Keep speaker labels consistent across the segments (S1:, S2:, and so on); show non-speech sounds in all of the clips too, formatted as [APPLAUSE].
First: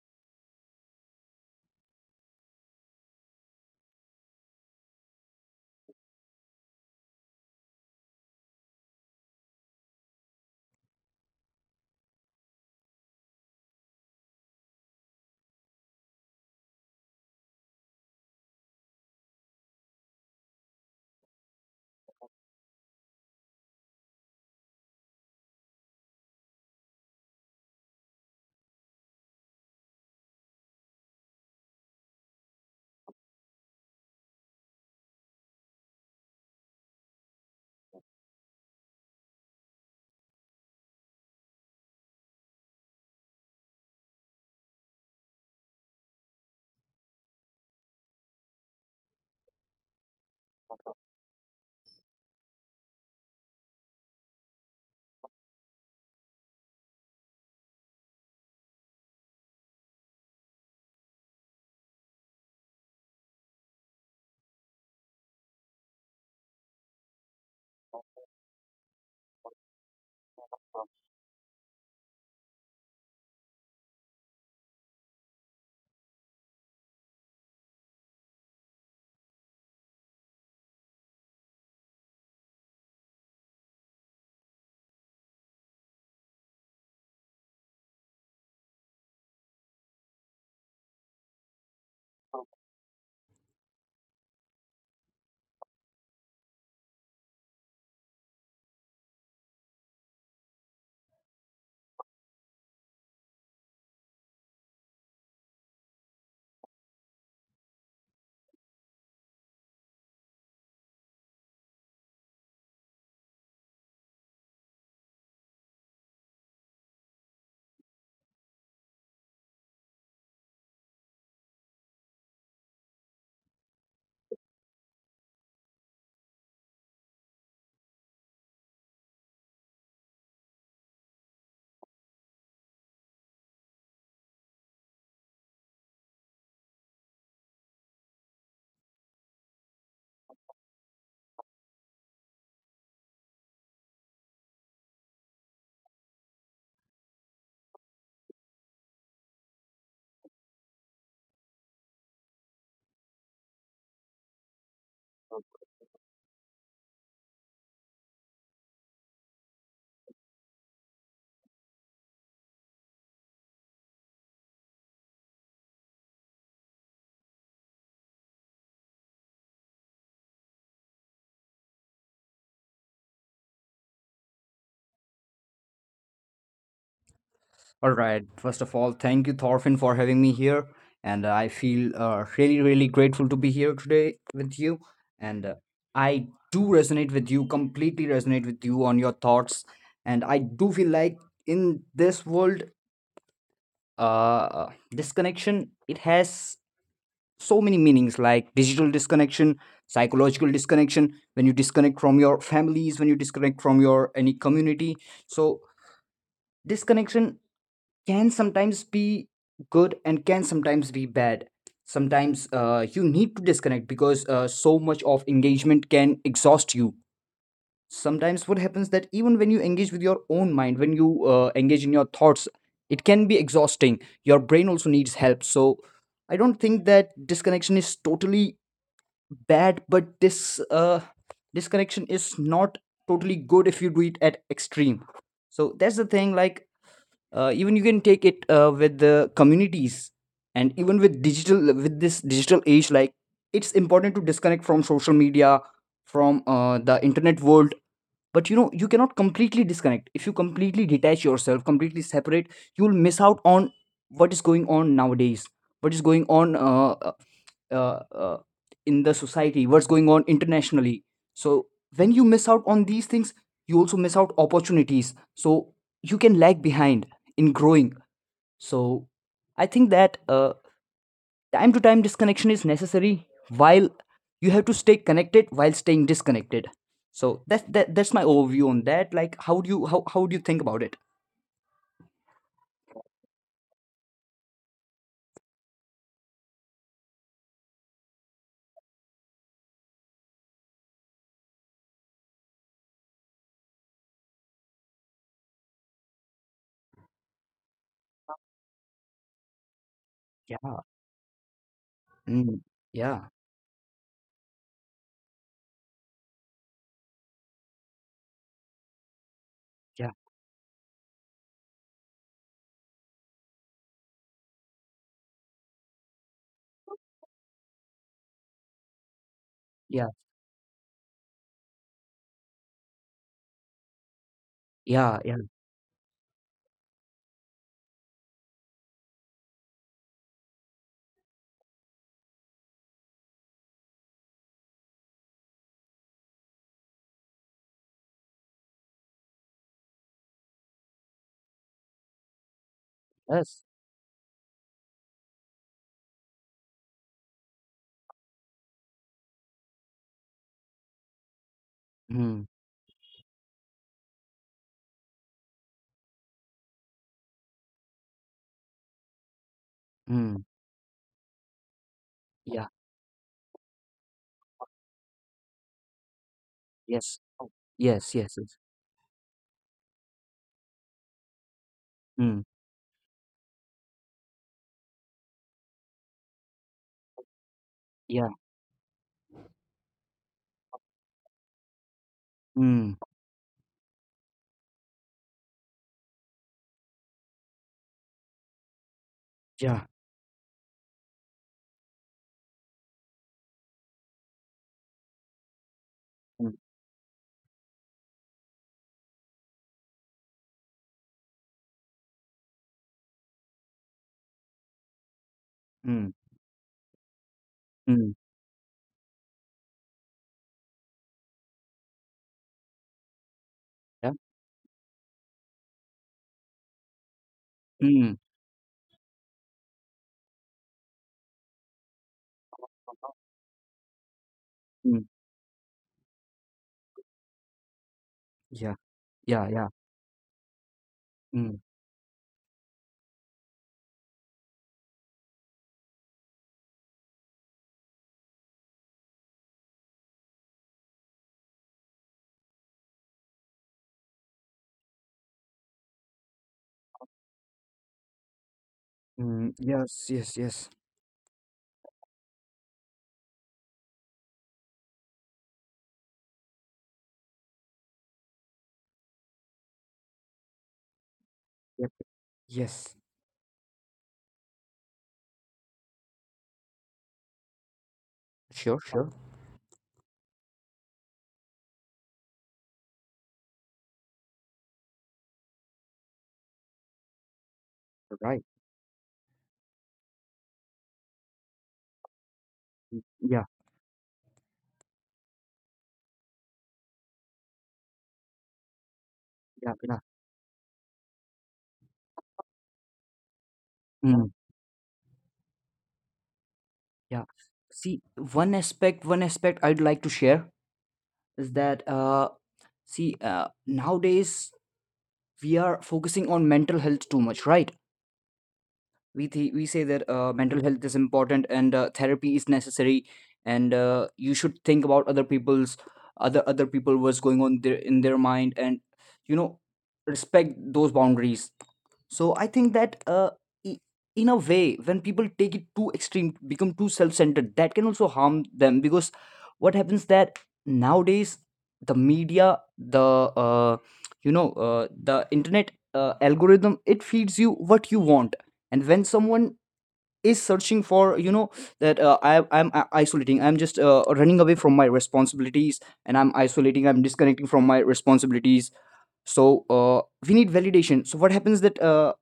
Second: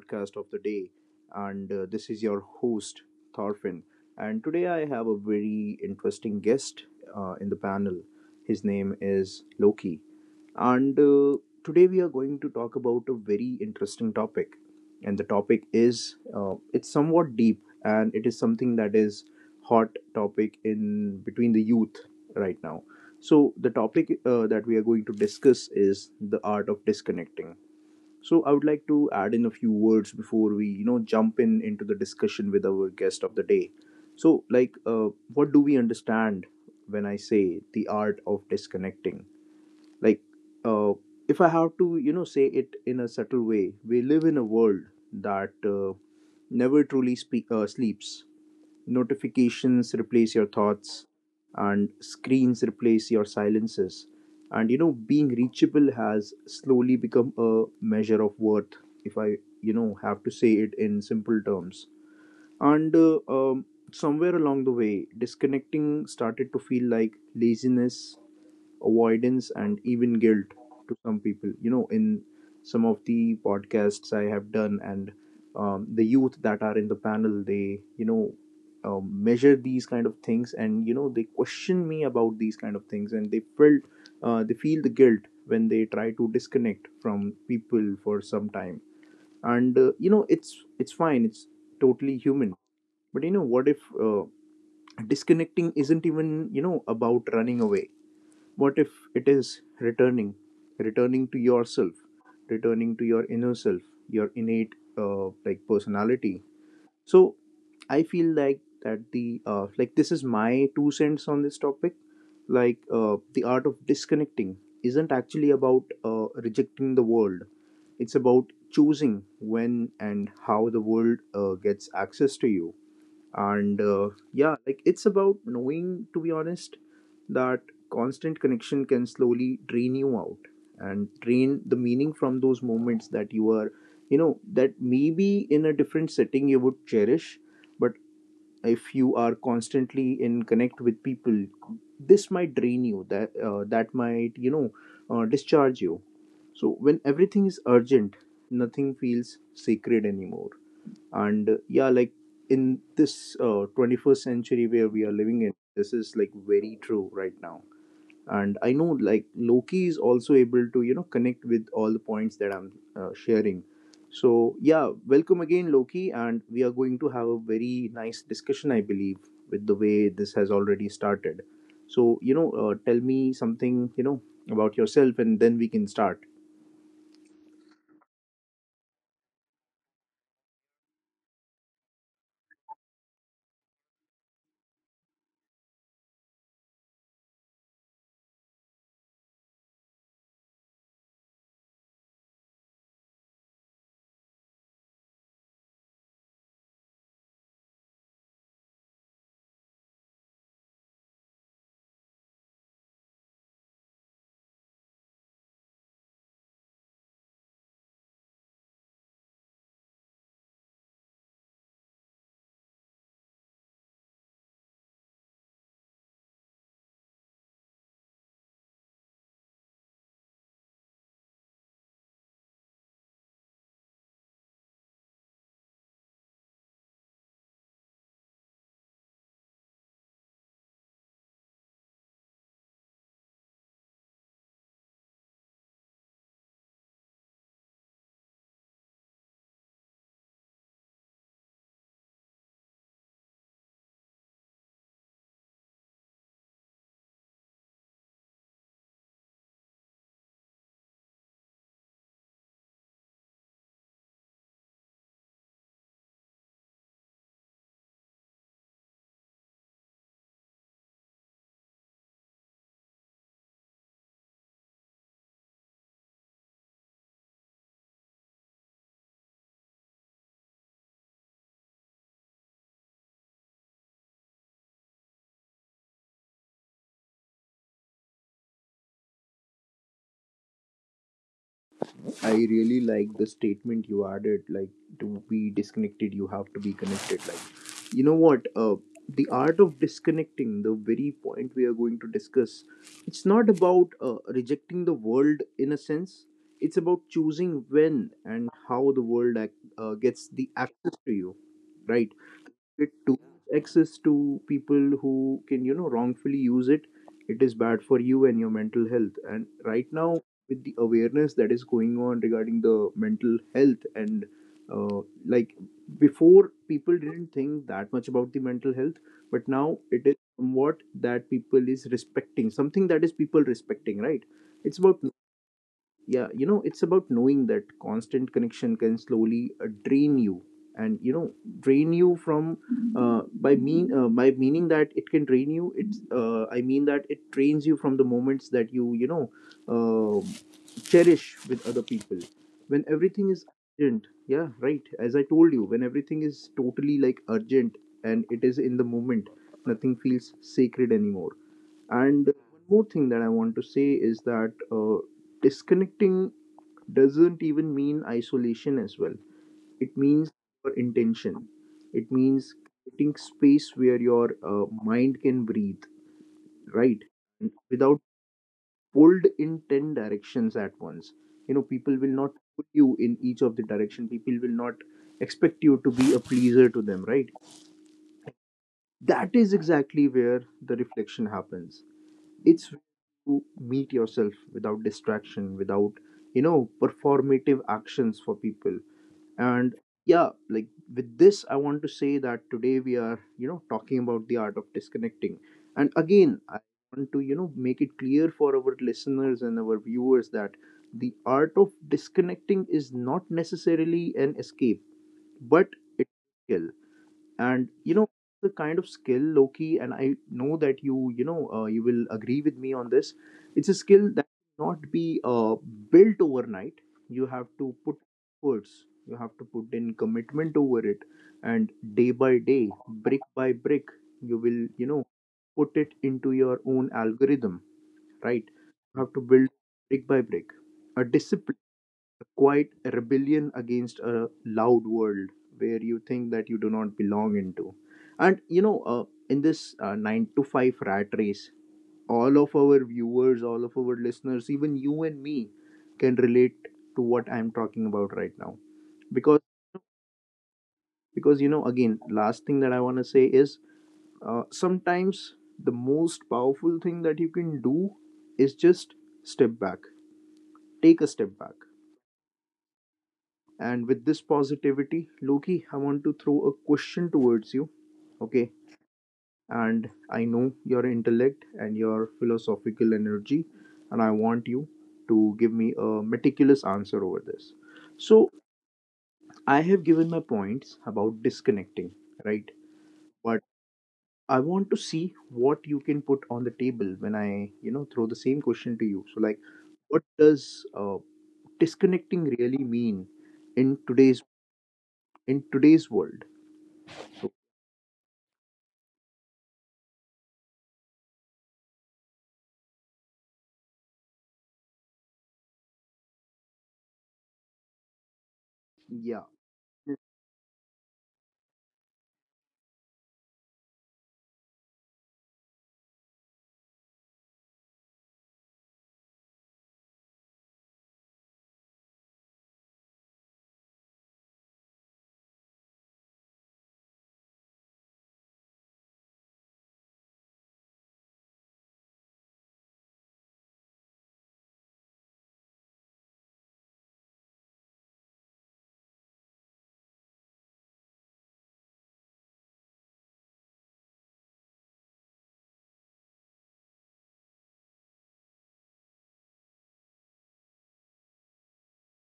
S1: podcast of the day. And this is your host, Thorfinn. And today I have a very interesting guest in the panel. His name is Loki. And today we are going to talk about a very interesting topic. And the topic is, it's somewhat deep, and it is something that is hot topic in between the youth right now. So the topic that we are going to discuss is the art of disconnecting. So I would like to add in a few words before we, jump in into the discussion with our guest of the day. So, like, what do we understand when I say the art of disconnecting? Like, uh, if I have to, say it in a subtle way, we live in a world that never truly sleeps. Notifications replace your thoughts, and screens replace your silences, and being reachable has slowly become a measure of worth, if I have to say it in simple terms. And somewhere along the way, disconnecting started to feel like laziness, avoidance, and even guilt to some people. You know, in some of the podcasts I have done, and the youth that are in the panel, they, measure these kind of things, and they question me about these kind of things, and they felt they feel the guilt when they try to disconnect from people for some time. And it's fine, it's totally human. But you know what if disconnecting isn't even, about running away. What if it is returning, returning to yourself, returning to your inner self, your innate, personality? So I feel like that the, this is my two cents on this topic. The art of disconnecting isn't actually about rejecting the world. It's about choosing when and how the world gets access to you. And yeah, it's about knowing, to be honest, that constant connection can slowly drain you out, and drain the meaning from those moments that you are, that maybe in a different setting you would cherish. But if you are constantly in connect with people, this might drain you, that might, discharge you. So when everything is urgent, nothing feels sacred anymore. And yeah, in this 21st century where we are living in, this is very true right now. And I know, Loki is also able to, connect with all the points that I'm sharing. So yeah, welcome again, Loki, and we are going to have a very nice discussion, I believe, with the way this has already started. So, tell me something, you know, about yourself, and then we can start.
S2: All right. First of all, thank you, Thorfinn, for having me here. And I feel really, really grateful to be here today with you. And I do resonate with you, completely resonate with you on your thoughts. And I do feel like in this world, disconnection, it has so many meanings, like digital disconnection, psychological disconnection, when you disconnect from your families, when you disconnect from your any community. So, disconnection can sometimes be good and can sometimes be bad. Sometimes you need to disconnect, because so much of engagement can exhaust you. Sometimes what happens that even when you engage with your own mind, when you engage in your thoughts, it can be exhausting. Your brain also needs help. So I don't think that disconnection is totally bad, but this disconnection is not totally good if you do it at extreme. So that's the thing. Like, even you can take it with the communities, and even with digital with this digital age, like, it's important to disconnect from social media, from the internet world. But you know, you cannot completely disconnect. If you completely detach yourself, completely separate, you will miss out on what is going on nowadays, what is going on uh, uh, in the society, what's going on internationally. So when you miss out on these things, you also miss out opportunities, so you can lag behind in growing. So I think that, time to time, disconnection is necessary, while you have to stay connected while staying disconnected. So that's my overview on that. Like, how do you, how do you think about it?
S1: I really like the statement you added, like, to be disconnected, you have to be connected. Like, you know what? The art of disconnecting, the very point we are going to discuss, it's not about rejecting the world in a sense. It's about choosing when and how the world gets the
S2: Yeah.
S1: access to you, right?
S2: Mm.
S1: It to
S2: Yeah.
S1: access to people who can, wrongfully use it, it is bad for you and your mental health. And right
S2: Yeah.
S1: now, with the awareness that is going on regarding the mental health, and uh, like before, people didn't think that much about the mental health, but now
S2: Yeah.
S1: it is somewhat that people is respecting, something that is people respecting, right? It's about,
S2: Yeah. Yeah.
S1: yeah, you know, it's about knowing that constant connection can slowly drain you, and, you know, drain you from, by meaning that it can drain you. It's, I mean that it drains you from the moments that you know um cherish with other people. When everything is
S2: Yes.
S1: urgent, yeah, right, as I told you, when everything is totally like urgent, and it is in the moment, nothing feels sacred anymore. And
S2: Mm.
S1: one more thing that I want to say is that disconnecting doesn't even mean isolation as well. It means
S2: Mm.
S1: your intention, it means
S2: Yeah.
S1: creating space where your mind can breathe, right?
S2: Yes. Oh.
S1: Without
S2: Yes. Yes. Yes.
S1: pulled in 10 directions at once, you know, people will not
S2: Mm.
S1: put you in each of the direction, people will not expect you to be a pleaser to them, right?
S2: Yeah.
S1: That is exactly where the reflection happens. It's
S2: Mm.
S1: to meet yourself without distraction, without, you know, performative actions for people. And
S2: Yeah.
S1: yeah, like, with this, I want to say that today we are, you know, talking about the art of disconnecting. And again,
S2: Mm.
S1: I want to, you know, make it clear for our listeners and our viewers that the art of disconnecting is not necessarily an escape, but
S2: Mm.
S1: it's real. And, you
S2: Mm.
S1: know, the kind of skill, Loki, and I know that you will agree with me on this. It's a
S2: Yeah.
S1: skill that cannot be built overnight. You have to put
S2: Mm.
S1: efforts, you have to put in commitment over it, and day by day, brick by brick, you will,
S2: Mm.
S1: put it into your own algorithm, right?
S2: Yeah.
S1: You have to
S2: Yeah.
S1: build,
S2: Yeah.
S1: brick by brick, a
S2: Mm.
S1: discipline, a quiet rebellion against a loud world where you think that you do not belong into. And, you know, in this 9-to-5 rat race, all of our viewers, all of our listeners, even you and me, can relate to what I'm talking about right now. Because
S2: Mm. Yes. Yes. Yes.
S1: because you know, again, last thing that I want to say is, sometimes the most powerful thing that you can do is just step back, take a step back.
S2: Yep. Yes.
S1: And with this positivity, Loki, I want to throw a question towards you. Okay.
S2: Sure. Sure.
S1: And I know your intellect and your philosophical energy, and I want you to give me a meticulous answer over this.
S2: You're
S1: So,
S2: right.
S1: I have given my points about disconnecting, right?
S2: Yeah.
S1: But I want to see what you can put on the table when I, you know, throw the same question to you. So, like,
S2: Yeah. Yeah.
S1: what does disconnecting really mean in today's,
S2: Mm.
S1: in today's world?
S2: Yeah.
S1: So,
S2: See, one aspect. One aspect I'd like to share is that, see, nowadays we are focusing on mental health too much, right? we
S1: yeah.
S2: th- we say that mental health is important, and therapy is necessary, and you should think about other people's, other people, what's going on in their mind, and you know, respect those boundaries. So I think that, i- in a way, when people take it too extreme, become too self-centered, that can also harm them. Because what happens that, nowadays, the media, the, uh, you know, the internet algorithm, it feeds you what you want. And when someone is searching for, you know, that isolating, I'm just running away from my responsibilities, and I'm isolating, I'm disconnecting from my responsibilities. So we need validation. So what happens that,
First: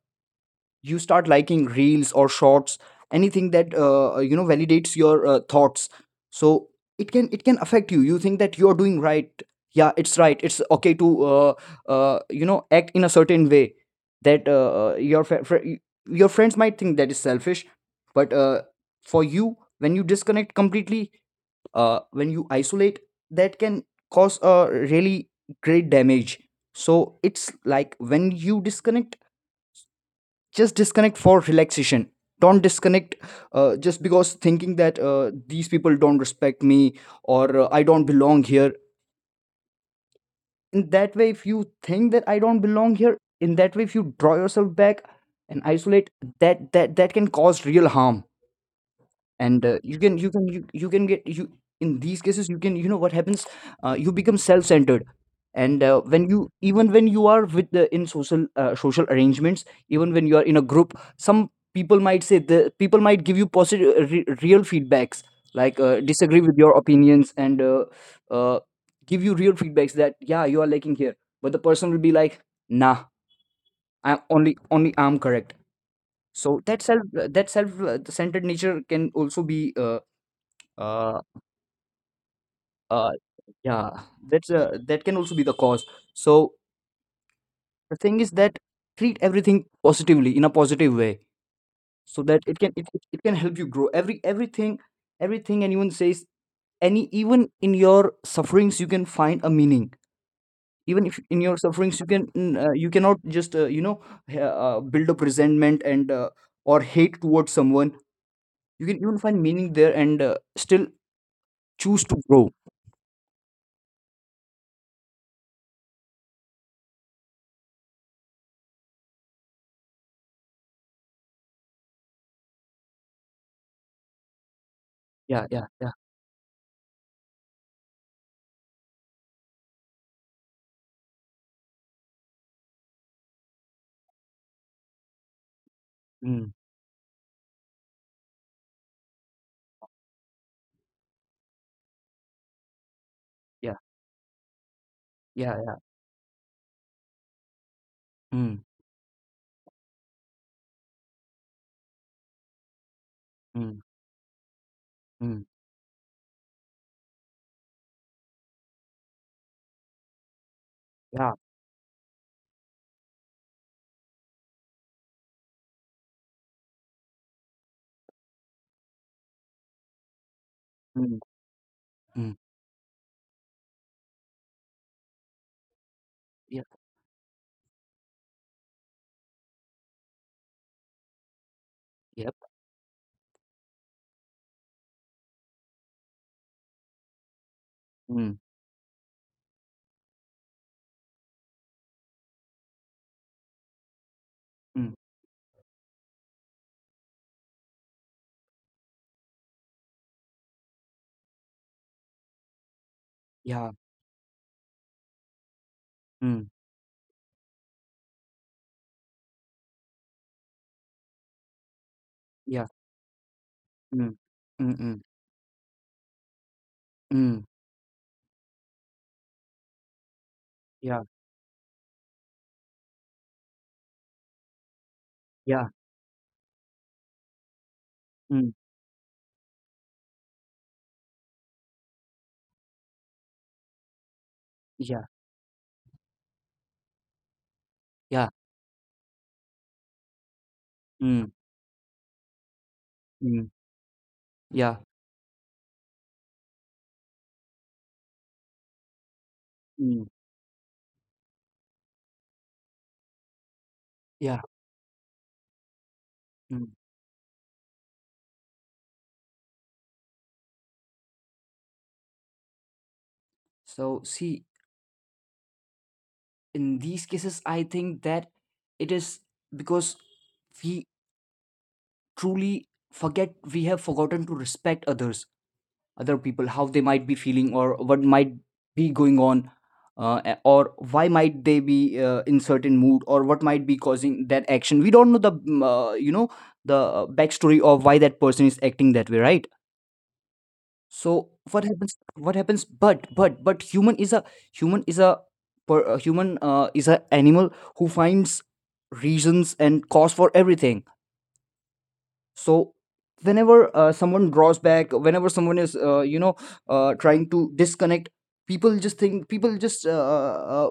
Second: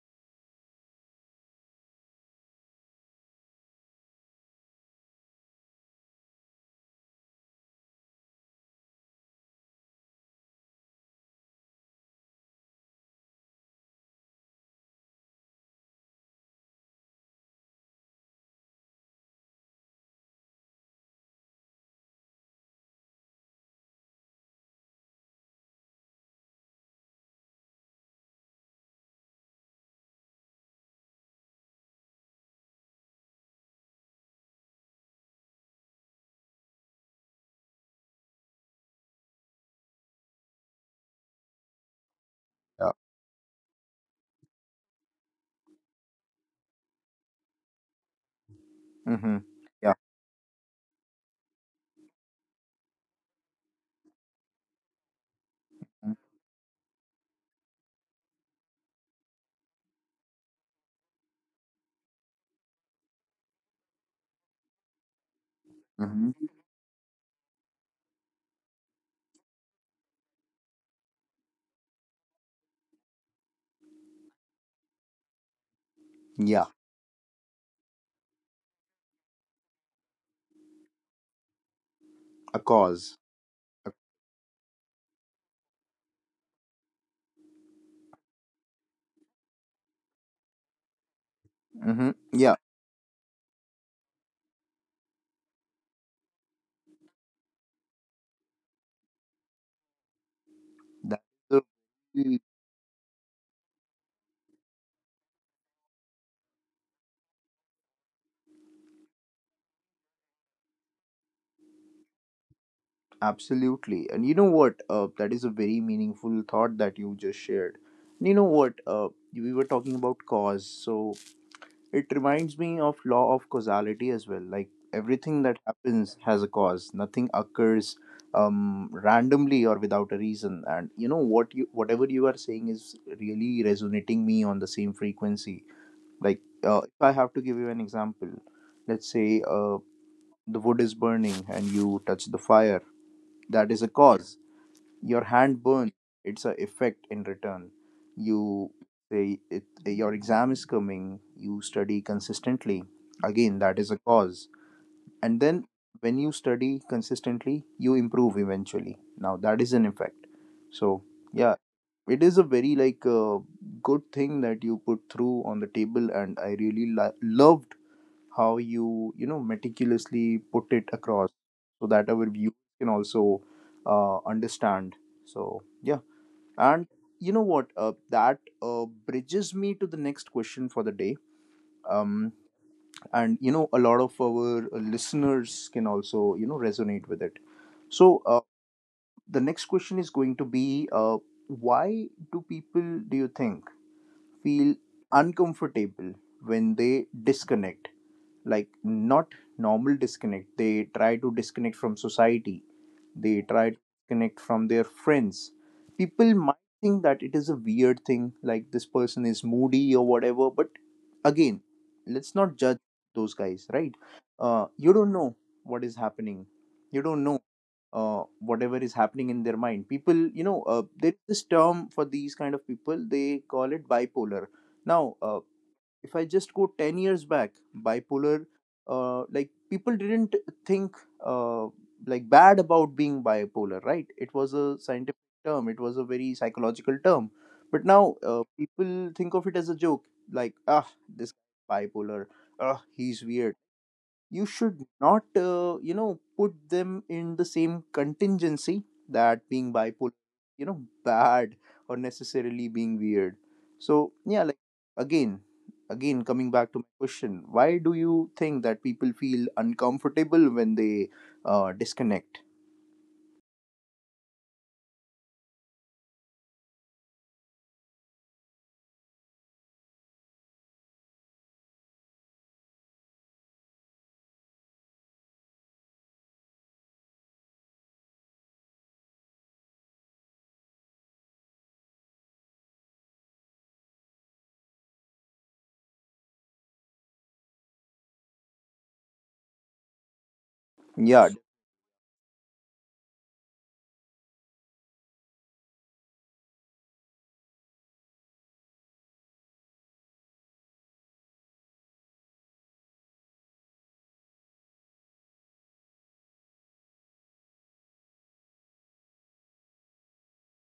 S2: you start liking reels or shorts, anything that you know validates your thoughts. So it can, it can affect you. You think that you're doing right. Yeah, it's right, it's okay to, you know, act in a certain way. That your your friends might think that is selfish. But for you, when you disconnect completely, when you isolate, that can cause a really great damage. So it's like, when you disconnect, just disconnect for relaxation. Don't disconnect just because thinking that these people don't respect me, or I don't belong here. In that way, if you think that I don't
S1: Yeah.
S2: belong here, in that way, if you draw yourself back and isolate, that can cause real harm.
S1: Mm-hmm.
S2: And
S1: Yeah.
S2: you can, you can you, you can get you, in these cases, you can, you know what happens, you become self-centered. And when you, even when you are with the, in social, social arrangements, even when you are in a group, some people might say, the people might give you positive, real feedbacks, like disagree
S1: Mm-hmm.
S2: with your opinions, and uh, give you real feedbacks that, yeah, you are lacking here. But the person will be like, nah, I'm only only I'm correct. So
S1: Yeah.
S2: that self, that self, centered nature can also be, uh,
S1: A
S2: uh
S1: cause.
S2: yeah, that can also be the cause. So the thing is that, treat everything positively, in a positive way,
S1: Mm-hmm.
S2: so that it
S1: Yeah.
S2: can, it can help you grow. Everything, everything anyone says, any, even in your sufferings, you can find a meaning. Even if
S1: That
S2: in your
S1: is
S2: sufferings, you can,
S1: a-
S2: you cannot just you know build up resentment, and or hate towards someone. You can even find meaning there, and still choose to grow.
S1: Absolutely. And you know what? That is a very meaningful thought that you just shared. And you know what? We were talking about cause, so it reminds me of law of causality as well. Like,
S2: Yeah,
S1: everything that
S2: yeah, yeah.
S1: happens has a cause. Nothing occurs randomly or without a reason, and, you know what, you whatever you are saying is really resonating me on the same frequency. Like,
S2: Mm.
S1: if I have to give you an example, let's say, the wood is burning and you touch the fire, that
S2: Yeah,
S1: is a cause. Your
S2: yeah,
S1: hand
S2: yeah.
S1: burns, it's a effect in return.
S2: Mm.
S1: You say it, your exam is coming, you study consistently, again
S2: Mm.
S1: that is a cause.
S2: Mm.
S1: And then, when you study consistently, you improve eventually, now that is an effect. So
S2: Yeah.
S1: yeah, it is a very, good thing that you put through on the table, and I really love how you, you know meticulously put it
S2: Mm.
S1: across, so that our
S2: Mm.
S1: viewers can also understand. So yeah,
S2: Yeah.
S1: and, you know what, that bridges me to the next question for the day.
S2: Yep.
S1: um, and, you know, a lot of our listeners can also, resonate with it. So,
S2: Mm.
S1: the next question is going to be, why do people, do you think, feel
S2: Mm.
S1: uncomfortable when they disconnect, like, not normal disconnect, they try to disconnect from society, they
S2: Yeah.
S1: try to disconnect from their friends. People
S2: Mm.
S1: might think that it is a weird thing, like this person is moody or whatever. But again, let's not
S2: Yeah.
S1: judge those guys, right?
S2: Mm. Mm.
S1: You
S2: Mm.
S1: don't know what is happening, you don't
S2: Mm.
S1: know whatever is happening in their mind. People, you know,
S2: Yeah.
S1: there is this term for these kind of people. They call it bipolar. Now,
S2: Yeah.
S1: if I just go 10 years back, bipolar,
S2: Mm.
S1: people didn't think, uh, bad about being bipolar, right? It was a
S2: Yeah.
S1: scientific term. It was a very psychological term. But now
S2: Yeah.
S1: people think of it as a joke, like, ah,
S2: Mm.
S1: this bipolar, ah, he's
S2: Mm.
S1: weird. You
S2: Yeah.
S1: should not, put them in the same contingency, that being
S2: Mm.
S1: bipolar, bad, or necessarily being weird. So
S2: Yeah.
S1: yeah, like, again again coming
S2: Mm.
S1: back to my question, why do you think that people feel uncomfortable when they disconnect?
S2: So see, in these cases, I think that it is because we truly forget, we have forgotten to respect others, other people, how they might be feeling, or what might be going on, or why might they be in certain mood, or what might be causing that action. We don't know the, you know, the, backstory of why that person is acting that way, right? So
S1: Yeah,
S2: what happens, but, human is a, human is a human, is a animal who finds reasons and cause for everything. So whenever someone draws back, whenever someone is, you know, trying to disconnect, people just think, people just,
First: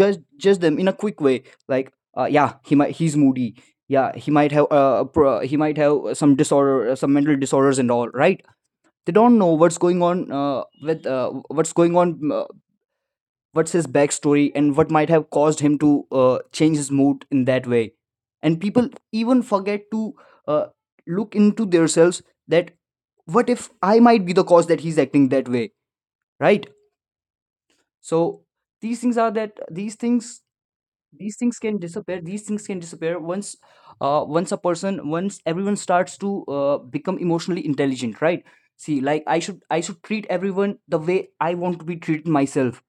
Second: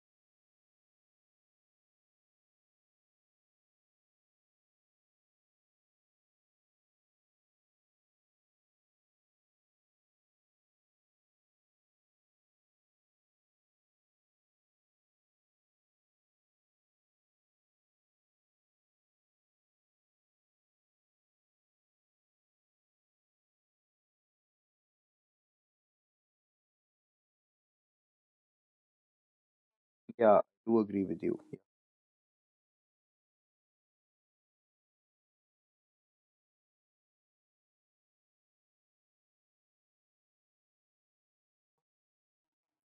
S2: judge them in a quick way, like, yeah he might, he's moody, yeah he might have a, he might have some disorder, some mental disorders and all, right? They don't know what's going on, with, what's going on, what's his backstory, and what might have caused him to change his mood in that way. And people even forget to uh, look into themselves, that, what if I might be the cause that he's acting that way, right? So these things are, that these
S1: yeah,
S2: things,
S1: I do agree with
S2: these
S1: you.
S2: things can disappear, once once a person, once everyone starts to become emotionally intelligent, right? See, like, I should treat everyone the way I want to be treated myself.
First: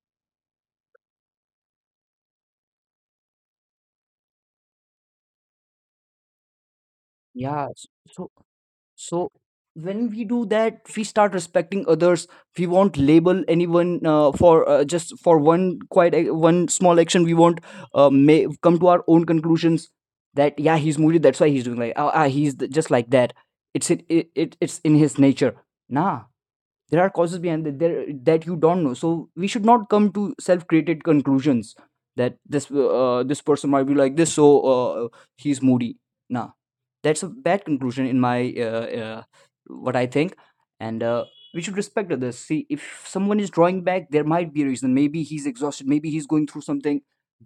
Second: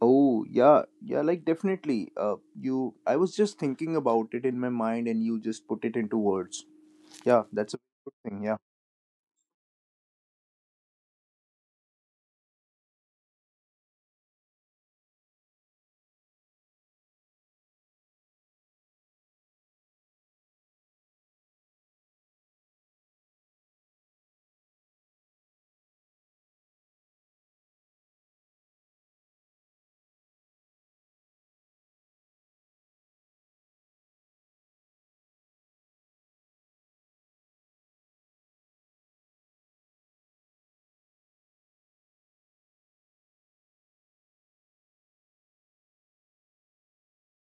S1: Oh yeah, yeah, like, definitely. I was just thinking about it in my mind, and you just put it into words. Yeah,
S2: Yeah.
S1: that's a good
S2: So.
S1: thing. Yeah.
S2: So when we do that, we start respecting others. We won't label anyone, for, just for one, one small action. We won't, may come to our own conclusions that, yeah, he's moody, that's why he's doing, like, ah, just like that. It's it, it it It's in his nature. Nah, there are causes behind that, there, that you don't know, so we should not come to self-created conclusions that this, this person might be like this, so uh, he's moody, nah, that's a bad conclusion in my, uh, uh, what I think. And we should respect others. See, if someone is drawing back, there might be a reason, maybe he's exhausted, maybe he's going through something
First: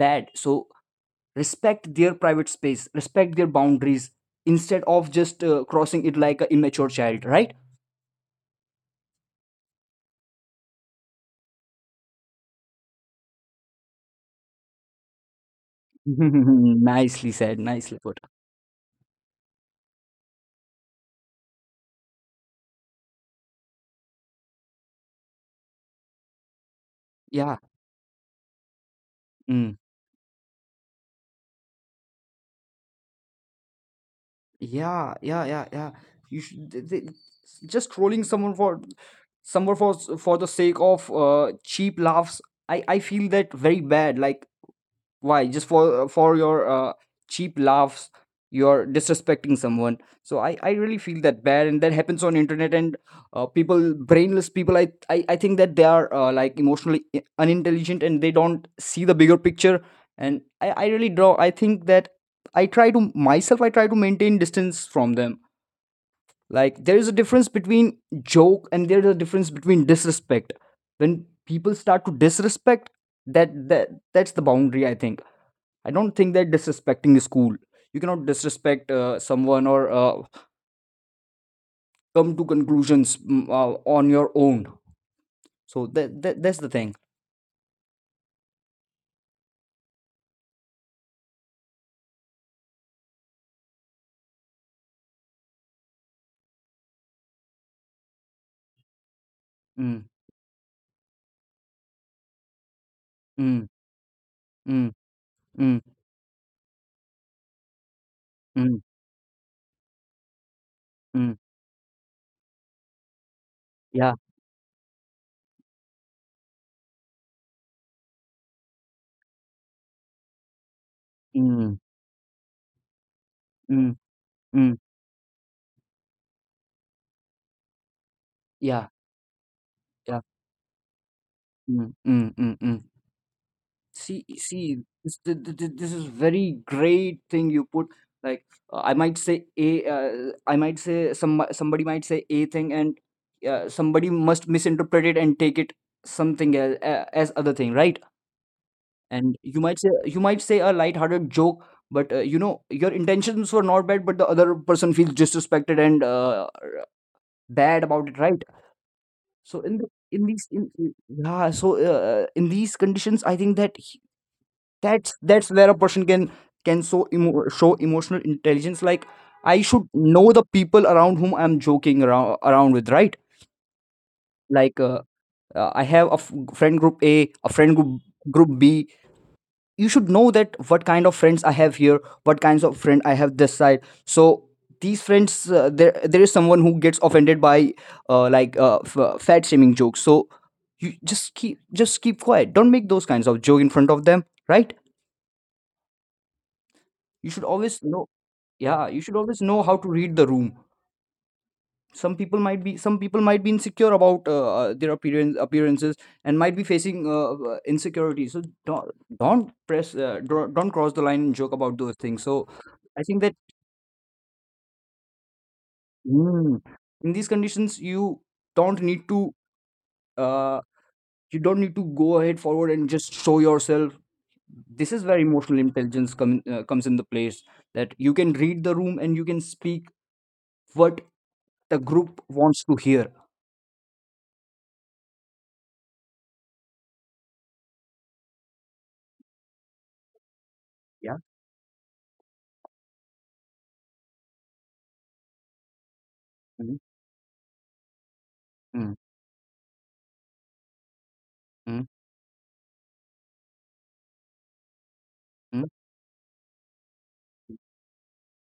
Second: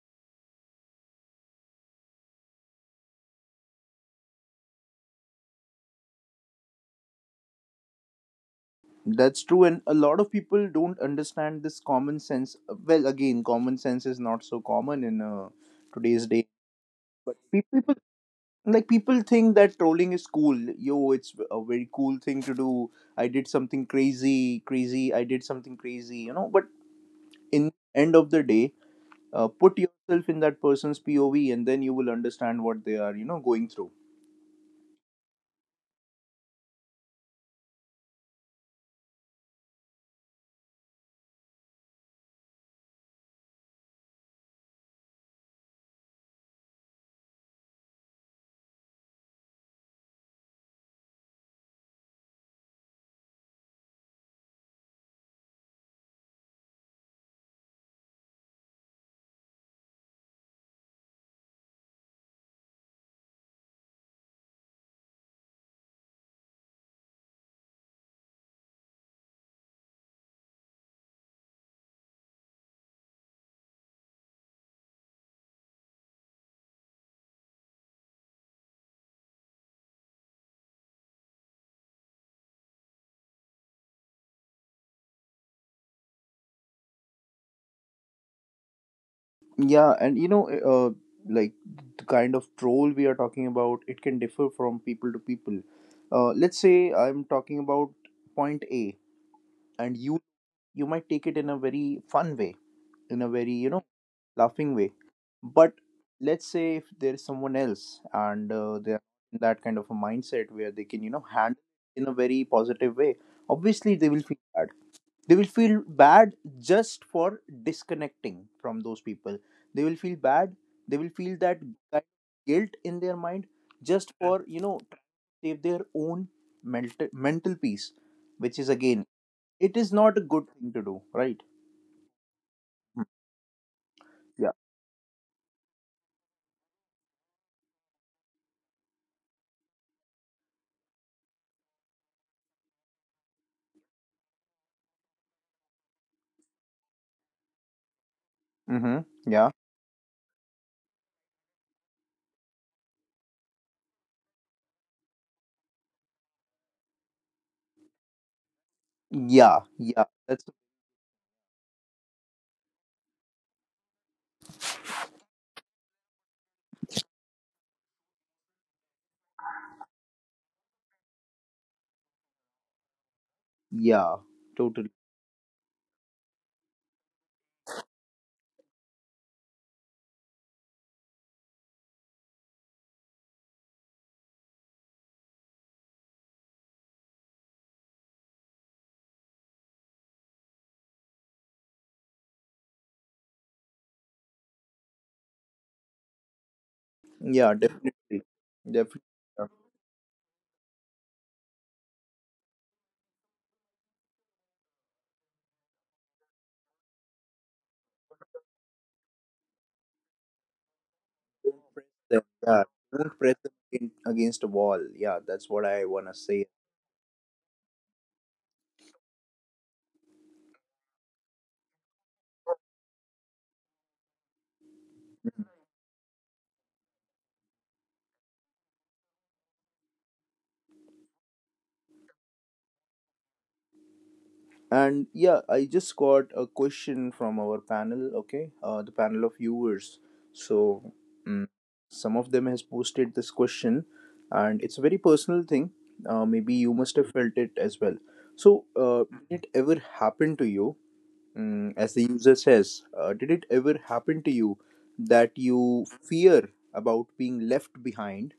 S2: bad. So respect their private space, respect their boundaries, instead of just crossing it like an immature child, right?
S1: That's true, and a lot of people don't understand this common sense. Well, again, common sense is not so common in
S2: [LAUGHS]
S1: today's day.
S2: Nicely
S1: But
S2: said,
S1: people
S2: nicely put.
S1: like people think that trolling is cool. Yo, it's a very cool thing to do. I did something crazy, crazy. I did something crazy. But
S2: Yeah.
S1: in end of the day,
S2: Mm.
S1: put yourself in that person's POV, and then you will understand what they are, going through.
S2: Yeah, yeah, yeah, yeah. You should, just trolling someone for somewhere, for, for the sake of cheap laughs. I feel that very bad. Like, why just for, for your, cheap laughs, you're disrespecting someone? So I really feel that bad, and that happens on internet. And people, brainless people, I think that they are, like, emotionally unintelligent, and they don't see the bigger picture. And I really draw, I think that, I try to maintain distance from them. Like, there is a difference between joke, and there's a difference between disrespect. When people start to disrespect, that that that's the boundary, I think. I don't think that disrespecting is cool. You cannot disrespect someone, or come to conclusions, on your own. So that's the thing.
S1: Yeah, and like the kind of troll we are talking about, it can differ from people to people. Let's say I'm talking about point A, and
S2: Mm,
S1: you might take it in a very fun way, in a very
S2: mm,
S1: laughing
S2: mm,
S1: way. But
S2: mm,
S1: let's say if there is someone else, and
S2: mm,
S1: they're in that kind of a mindset where they can
S2: mm.
S1: handle in a very positive way, obviously they
S2: Yeah.
S1: will feel bad, they will feel bad, just for disconnecting from those people, they will feel bad, they will feel that
S2: Mm,
S1: kind of guilt in their mind,
S2: mm,
S1: just for
S2: mm.
S1: to save their own mental peace, which is
S2: Yeah.
S1: again, it is not
S2: Yeah.
S1: a good thing to do, right?
S2: Mm, mm, mm, mm.
S1: Mm,
S2: see
S1: yeah,
S2: see this, th- th- th- this is very great thing you put, like I might say, somebody might say a thing, and somebody must misinterpret it and take it something as other thing, right?
S1: mm-hmm,
S2: And
S1: yeah,
S2: you might say a light-hearted joke, but you know your intentions were not bad, but the other person feels disrespected and bad about it, right? so
S1: yeah,
S2: in the
S1: yeah,
S2: in
S1: that's
S2: these in- Yeah, so in these conditions I think that that's where a person can show emotional intelligence. Like, I should know the people around whom I'm joking around with, right?
S1: yeah,
S2: Like
S1: totally,
S2: I have a friend group, a friend group, group B. You should know that what kind of friends I have here, what kinds of friend I have this side. So these friends, there is someone who gets offended by fat shaming jokes, so you just keep quiet, don't make those kinds of joke in front of them, right? you should
S1: yeah,
S2: always know
S1: definitely,
S2: Yeah, you
S1: definitely,
S2: should always
S1: yeah.
S2: know how to read the room. Some people might be insecure about their appearances and might be facing insecurity. So don't press don't cross the line and joke
S1: Don't
S2: about
S1: press
S2: those things.
S1: them.
S2: So
S1: Yeah,
S2: I think
S1: don't
S2: that,
S1: press them against a wall, yeah, that's what I want to say.
S2: mm, in these conditions you don't need to uh, don't need to go ahead forward and just show yourself. This is where emotional intelligence comes in the place, that you can read the room and you can speak what the group wants to hear.
S1: And yeah, I just got a question from our panel, okay, the panel of viewers. So,
S2: Yeah.
S1: mm, some of them has posted this question, and it's a very personal thing. Maybe
S2: Mm-hmm.
S1: you must have felt it as well. So,
S2: Mm,
S1: did it ever happen to you, mm,
S2: mm,
S1: as the user says, did it ever happen to you that
S2: mm,
S1: you fear about being left behind?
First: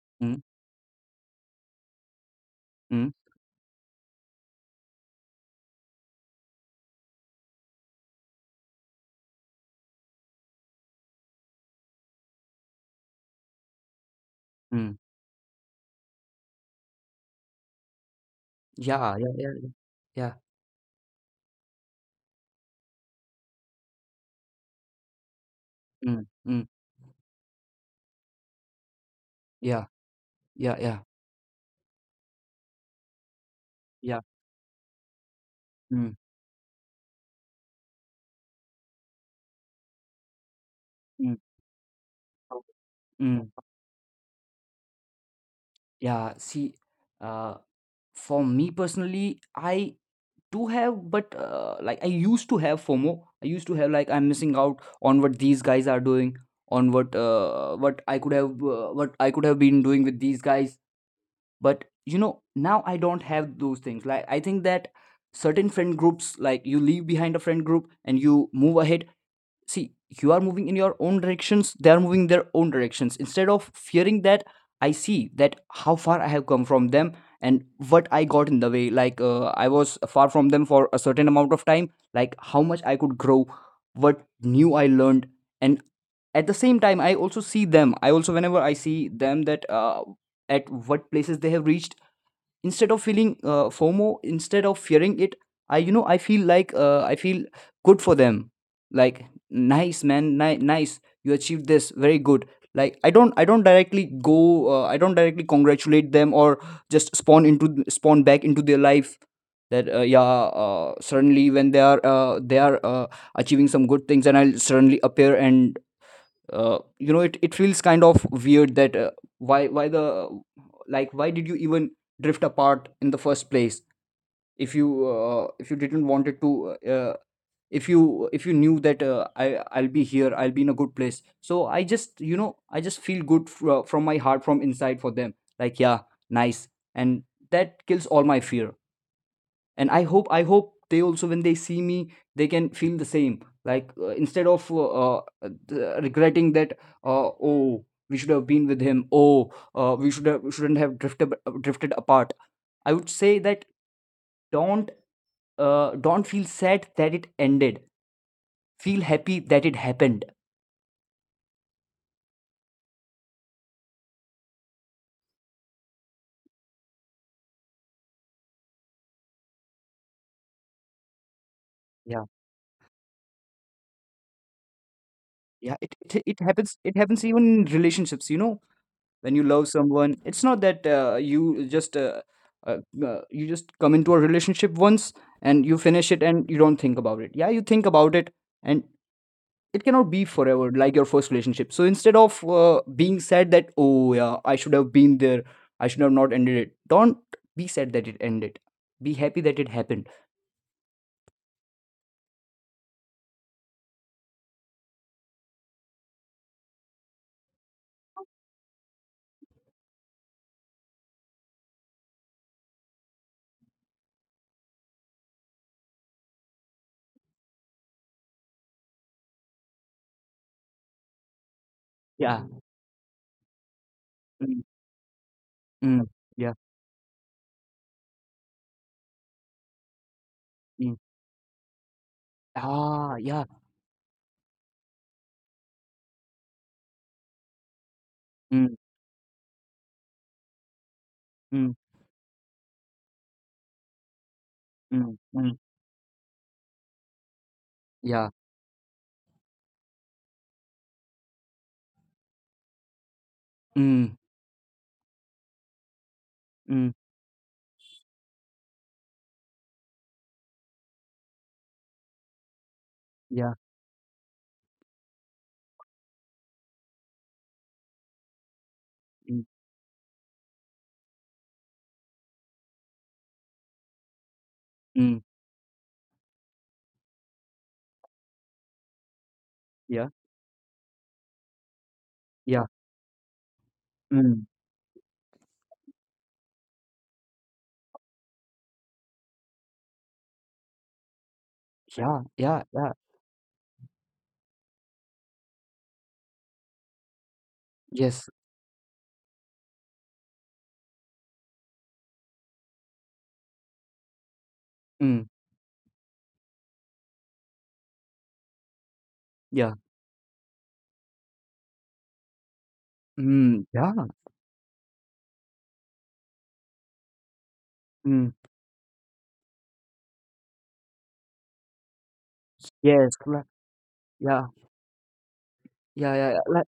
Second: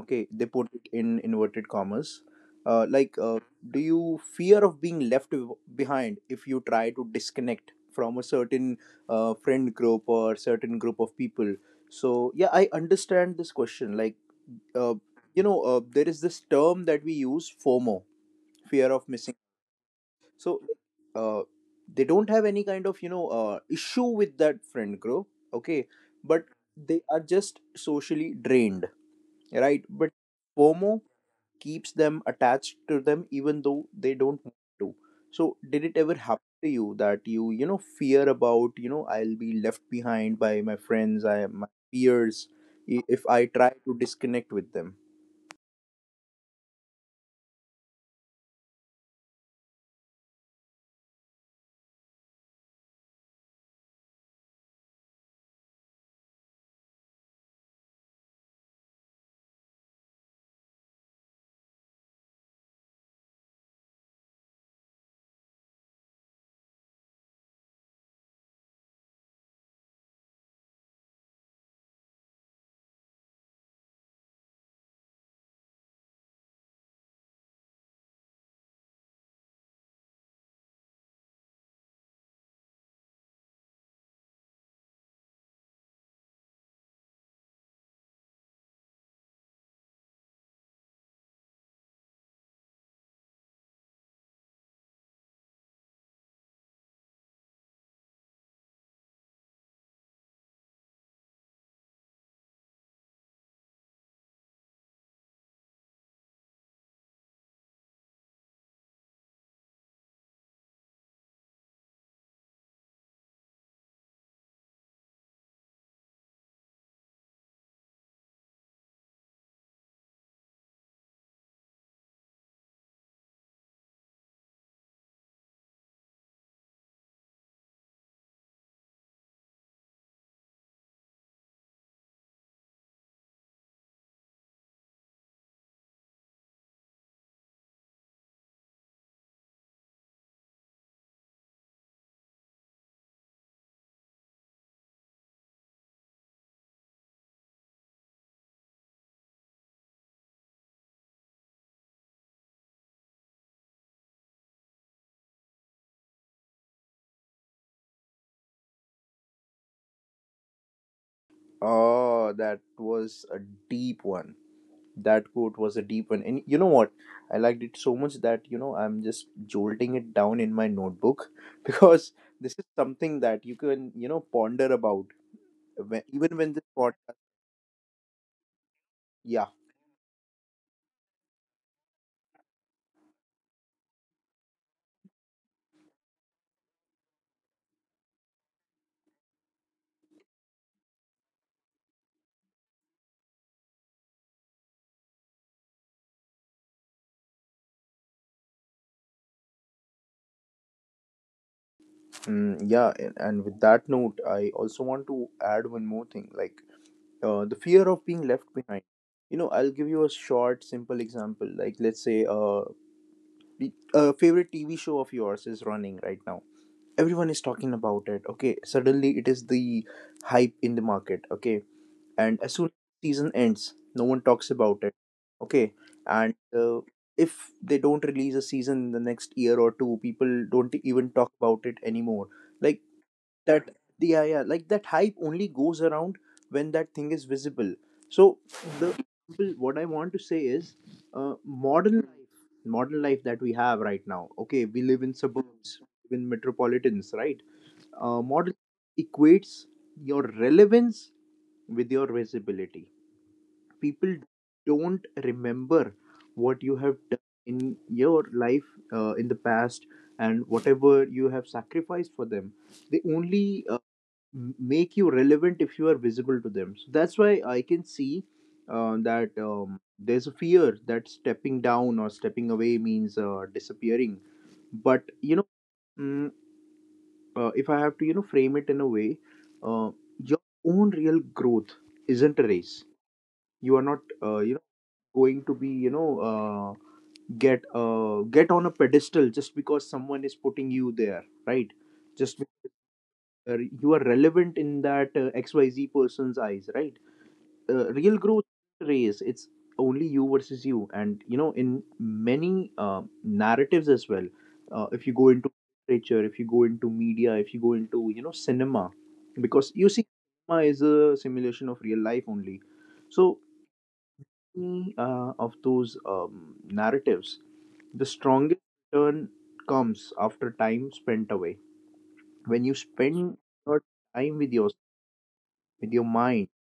S1: Okay,
S2: mm,
S1: they put it in inverted commas. uh,
S2: mm,
S1: like uh, do you fear of being left behind if you try to disconnect from a certain friend group or certain group of people? So yeah, I understand this question. Like uh,
S2: mm.
S1: you know, there is this term that we use, fomo, fear of
S2: Yeah, yeah,
S1: missing.
S2: yeah, yeah. Yeah.
S1: So uh, they don't have any kind of issue with that friend group, okay,
S2: Mm,
S1: but
S2: mm,
S1: they are just socially drained, right?
S2: yeah,
S1: But
S2: yeah, yeah,
S1: fomo keeps them attached to them, even though they
S2: yeah.
S1: don't want to. So did it
S2: Mm,
S1: ever happen to you that you know fear about I'll be left behind by my friends,
S2: mm.
S1: I my peers,
S2: Oh.
S1: if I
S2: Mm.
S1: try to disconnect with them?
S2: Yeah, see, uh, for me personally, I do have, but like I used to have FOMO. I used to have, like, I'm missing out on what these guys are doing, on what I could have, what I could have been doing with these guys. But you know, now I don't have those things. Like, I think that certain friend groups, like, you leave behind a friend group and you move ahead. See, you are moving in your own directions, they are moving in their own directions. Instead of fearing that, I see that how far I have come from them and what I got in the way. Like I was far from them for a certain amount of time, like how much I could grow, what new I learned. And at the same time, I also see them, I also whenever I see them, that at what places they have reached. Instead of feeling FOMO, instead of fearing it, I you know I feel good for them. Like, nice, man, nice, you achieved this, very good. Like, I don't directly go, I don't directly congratulate them or just spawn back into their life. That yeah, suddenly when they are achieving some good things and I'll suddenly appear, and it feels kind of weird that why the like why did you even drift apart in the first place. If you didn't wanted to, if you knew that I'll be here, I'll be in a good place, so I just feel good from my heart, from inside, for them. Like, yeah, nice. And that kills all my fear. And I hope they also, when they see me, they can feel the same. Like, instead of uh, regretting that, oh, we should have been with him, oh, shouldn't have drifted apart. I would say that, don't don't feel sad that it ended, feel happy that it happened.
S1: Oh, that was a deep one. That quote was a deep one, and you know what, I liked it so much that, you know, I'm just jolting it down in my notebook [LAUGHS] because
S2: Yeah,
S1: this is something that you can, ponder about
S2: yeah, it,
S1: when,
S2: it
S1: even
S2: it
S1: when this
S2: happens, it
S1: podcast,
S2: happens even in relationships, you know. When you
S1: yeah.
S2: love someone, it's not that you just, uh, you just come into a relationship once and you finish it and you don't think about it. Yeah, you think about it. And it cannot be forever, like your first relationship. So instead of being sad that, oh yeah, I should have been there, I should have not ended it, don't be sad that it ended, be happy that it happened.
S1: Mm, yeah, and with that note, I also want to add one more thing. Like the fear of being left behind. You know, I'll give you a short, simple example. Like, let's say a favorite TV show of yours is running right now. Everyone is talking about it. Okay, suddenly it is the hype in the market. Okay, and
S2: Yeah.
S1: as soon as season ends, no one talks
S2: Mm,
S1: about it. Okay,
S2: mm,
S1: and
S2: yeah.
S1: uh, if they don't release a season in the next year or two, people don't
S2: Mm.
S1: even talk about it anymore. Like
S2: Ah, yeah.
S1: that, yeah, yeah, like that hype only goes around when that thing is visible. So
S2: Mm,
S1: the, what I want to say is,
S2: mm,
S1: modern life, modern life that we have right now, okay, we live in
S2: mm, mm,
S1: suburbs, we live in metropolitans, right?
S2: yeah.
S1: Modern equates your relevance with your visibility.
S2: Mm,
S1: People don't remember what you
S2: mm,
S1: have done in your life, in the past, and whatever you have sacrificed for them, they
S2: yeah.
S1: only uh, make you relevant if you are visible to them. So that's why I can see that
S2: Mm,
S1: there's a fear that stepping down or stepping away means disappearing. But
S2: mm,
S1: you know, mm, if I have to, you know, frame it in a way, uh,
S2: yeah.
S1: your own real growth isn't a
S2: Yeah.
S1: race. You are not,
S2: Mm.
S1: you know, going to be, get on a pedestal just because someone is putting you there, right?
S2: Yeah,
S1: Just
S2: yeah, yeah.
S1: because you are relevant in that XYZ person's eyes, right? Real
S2: Yes.
S1: growth race, it's only you versus you. And you know, in many narratives as well, if you
S2: Mm.
S1: go into literature, if you go into media, if you go into, you know, cinema,
S2: Yeah.
S1: because you see cinema is a simulation of real life only. So
S2: Mm. Yeah.
S1: many, of those narratives, the
S2: Mm.
S1: strongest turn comes after time spent away, when you
S2: Yes.
S1: spend your time
S2: Yeah.
S1: with your, with your
S2: Yeah. Yeah. Yeah.
S1: mind.
S2: Like,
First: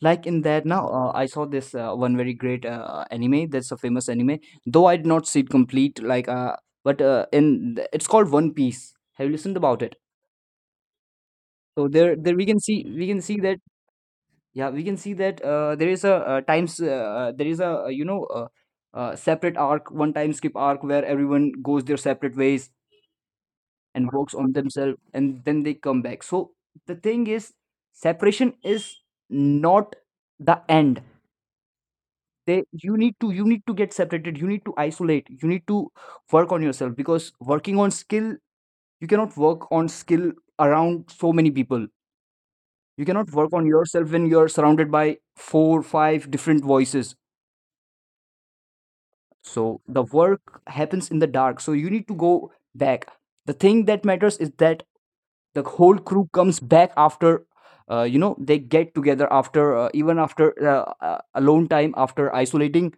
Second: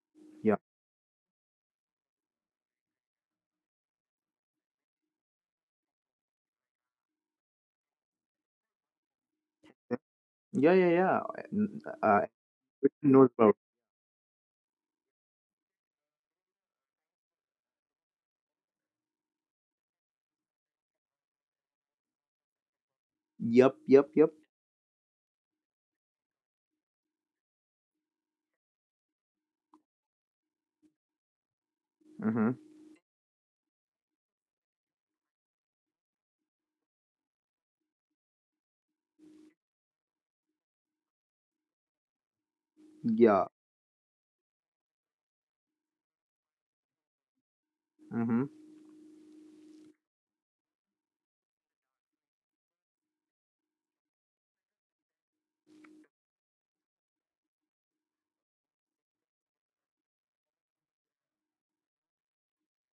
S2: in
S1: Yeah,
S2: that now, I saw this one very great anime. That's a famous anime, though I did not see it complete. Like, it's called One Piece. Have you listened about it?
S1: yeah, yeah, yeah. N-
S2: So there,
S1: uh,
S2: there we can see, we
S1: Everyone
S2: can
S1: knows
S2: see that.
S1: about,
S2: Yeah, we can see that there is a times. There is a separate arc, one time skip arc, where everyone goes their separate ways
S1: yep, yep,
S2: and
S1: yep.
S2: works on themselves and then they come back. So the thing is, separation is not the end.
S1: Mm-hmm.
S2: They You need to get separated, you need to isolate, you need to work on yourself, because working on skill, you cannot work on skill around so many people. You cannot
S1: Yeah.
S2: work on yourself when you're surrounded by four five different voices.
S1: Mm-hmm.
S2: So the work happens in the dark, so you need to go back. The thing that matters is that the whole crew comes back after, they get together after even after alone time, after isolating,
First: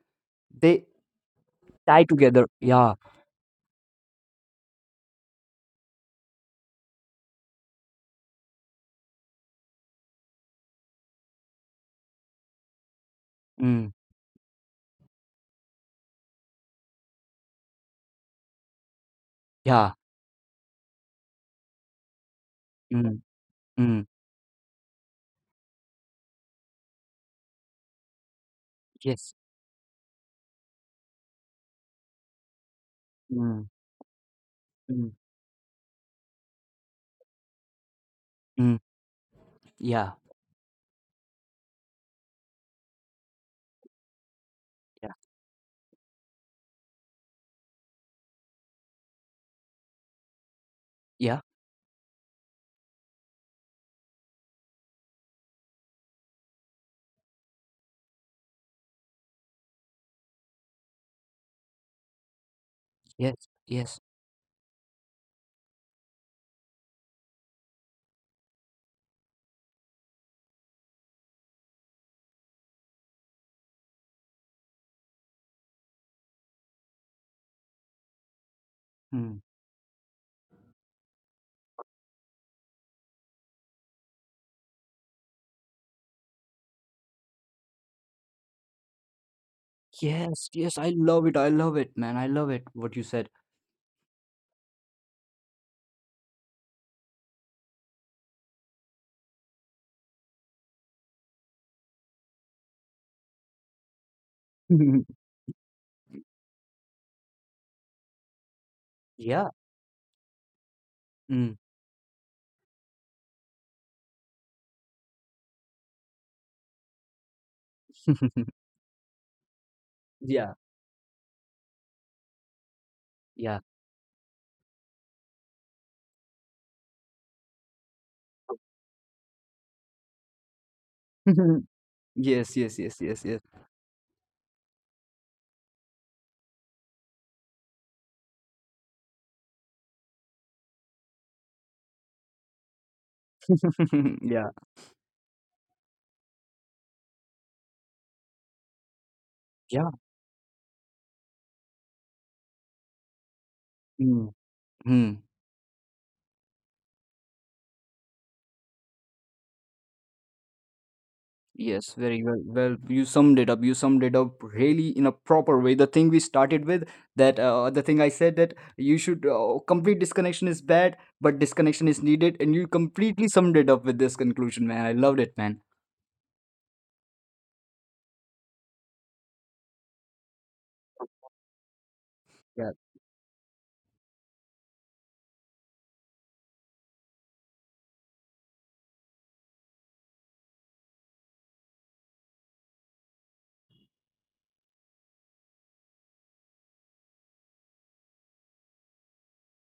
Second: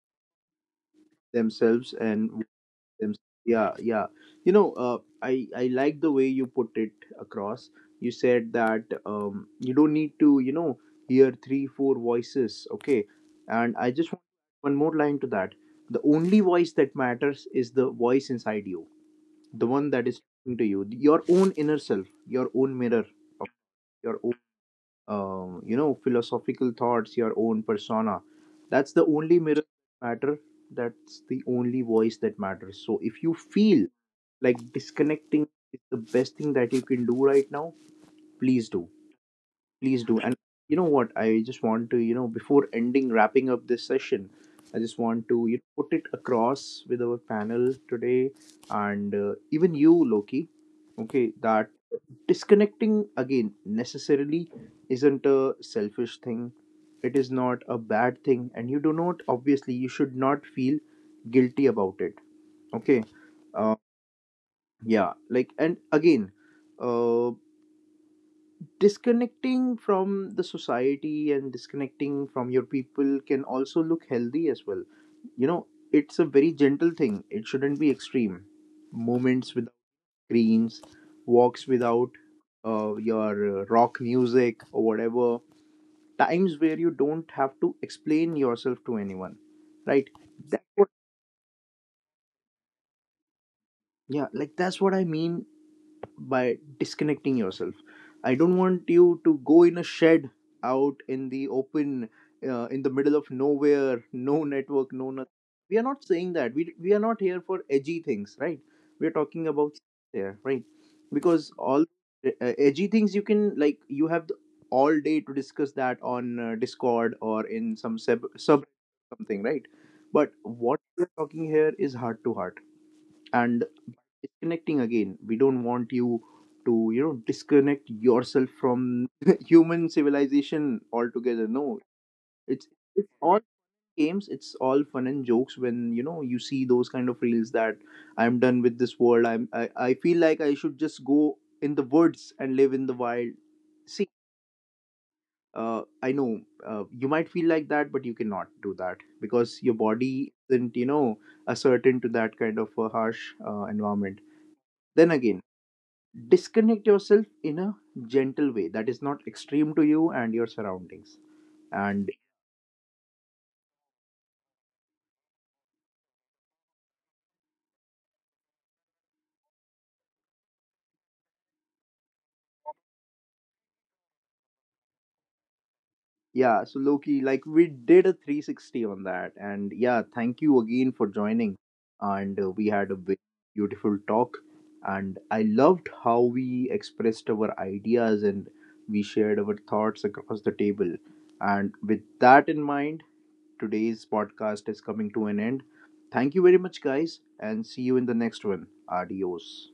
S2: they
S1: Themselves
S2: tie
S1: and
S2: together.
S1: with
S2: Yeah.
S1: them. Yeah, yeah. You know, I like the way you put it across. You said that you don't need to, you know, hear three, four voices. Okay, and I
S2: Mm,
S1: just want one more line to that. The only voice that matters is the voice inside you, the one
S2: yeah.
S1: that is talking to you, your own inner self, your own mirror,
S2: Mm,
S1: of
S2: mm,
S1: your you know, philosophical thoughts, your own persona. That's the
S2: yes.
S1: only mirror that matter, that's the only voice that matters. So if you
S2: Mm,
S1: feel like
S2: mm,
S1: disconnecting is the best thing that you can do right now, please
S2: mm,
S1: do, please
S2: yeah,
S1: do. And you know what, I just want to, you know, before ending, wrapping up this session, I just
S2: yeah,
S1: want to, you know, put it across with our panel today, and even you, loki, okay,
S2: yeah,
S1: that disconnecting again necessarily isn't a selfish thing, it is not a bad thing, and you do not, obviously you should not feel guilty about it, okay.
S2: yes,
S1: uh,
S2: yes.
S1: yeah, like, and again, uh, disconnecting from the society and disconnecting from your people can also look healthy as well, you know. It's a very gentle thing, it shouldn't be extreme.
S2: Mm.
S1: Moments with screens, walks without your rock music or whatever, times where you don't have to explain yourself to anyone, right?
S2: Yes,
S1: That's
S2: yes,
S1: what,
S2: I love it, I love it, man, I love it, what you said.
S1: yeah, like that's what I mean by disconnecting yourself. I don't want you to go in a shed out in the open, in the middle of nowhere, no network, no
S2: [LAUGHS]
S1: nothing. We are not saying that, we are not here for edgy things, right? We are talking
S2: Yeah.
S1: about there, right? Because
S2: Mm.
S1: all uh, edgy things, you can, like you have the, all day to discuss that on discord or in some sub
S2: [LAUGHS]
S1: something, right? But
S2: Yeah,
S1: what we're talking here is heart to heart.
S2: yeah.
S1: And disconnecting again, we don't want you to, you know, disconnect yourself from [LAUGHS] human civilization altogether,
S2: [LAUGHS]
S1: no.
S2: Yes,
S1: It's,
S2: yes, yes,
S1: it's
S2: yes,
S1: all
S2: yes.
S1: games, it's all fun and jokes when, you know, you see those kind of reels that I'm done with this world, I feel like I should just go in the woods and live in the wild. See
S2: [LAUGHS] Yeah,
S1: I know you might feel like that, but you cannot do that because your
S2: yeah.
S1: body isn't, you know, ascertain to that kind of a harsh environment.
S2: Mm.
S1: Then
S2: Mm.
S1: again, disconnect yourself in a gentle way that is not extreme to you and your surroundings.
S2: Yes,
S1: And
S2: very well. Well, you summed it up. You summed it up really in a proper way. The thing we started with, that the thing I said, that you should complete disconnection is bad, but disconnection is needed, and you completely summed it up with this conclusion, man. I loved it, man.
S1: yeah, so loki, like we did a 360 on that, and yeah, thank you again for joining, and we
S2: Yeah.
S1: had a very beautiful talk, and I loved how we expressed our ideas, and we shared our thoughts across the table, and with that in mind, today's podcast is coming to an end. Thank you very much, guys, and see you in the next one. Adios.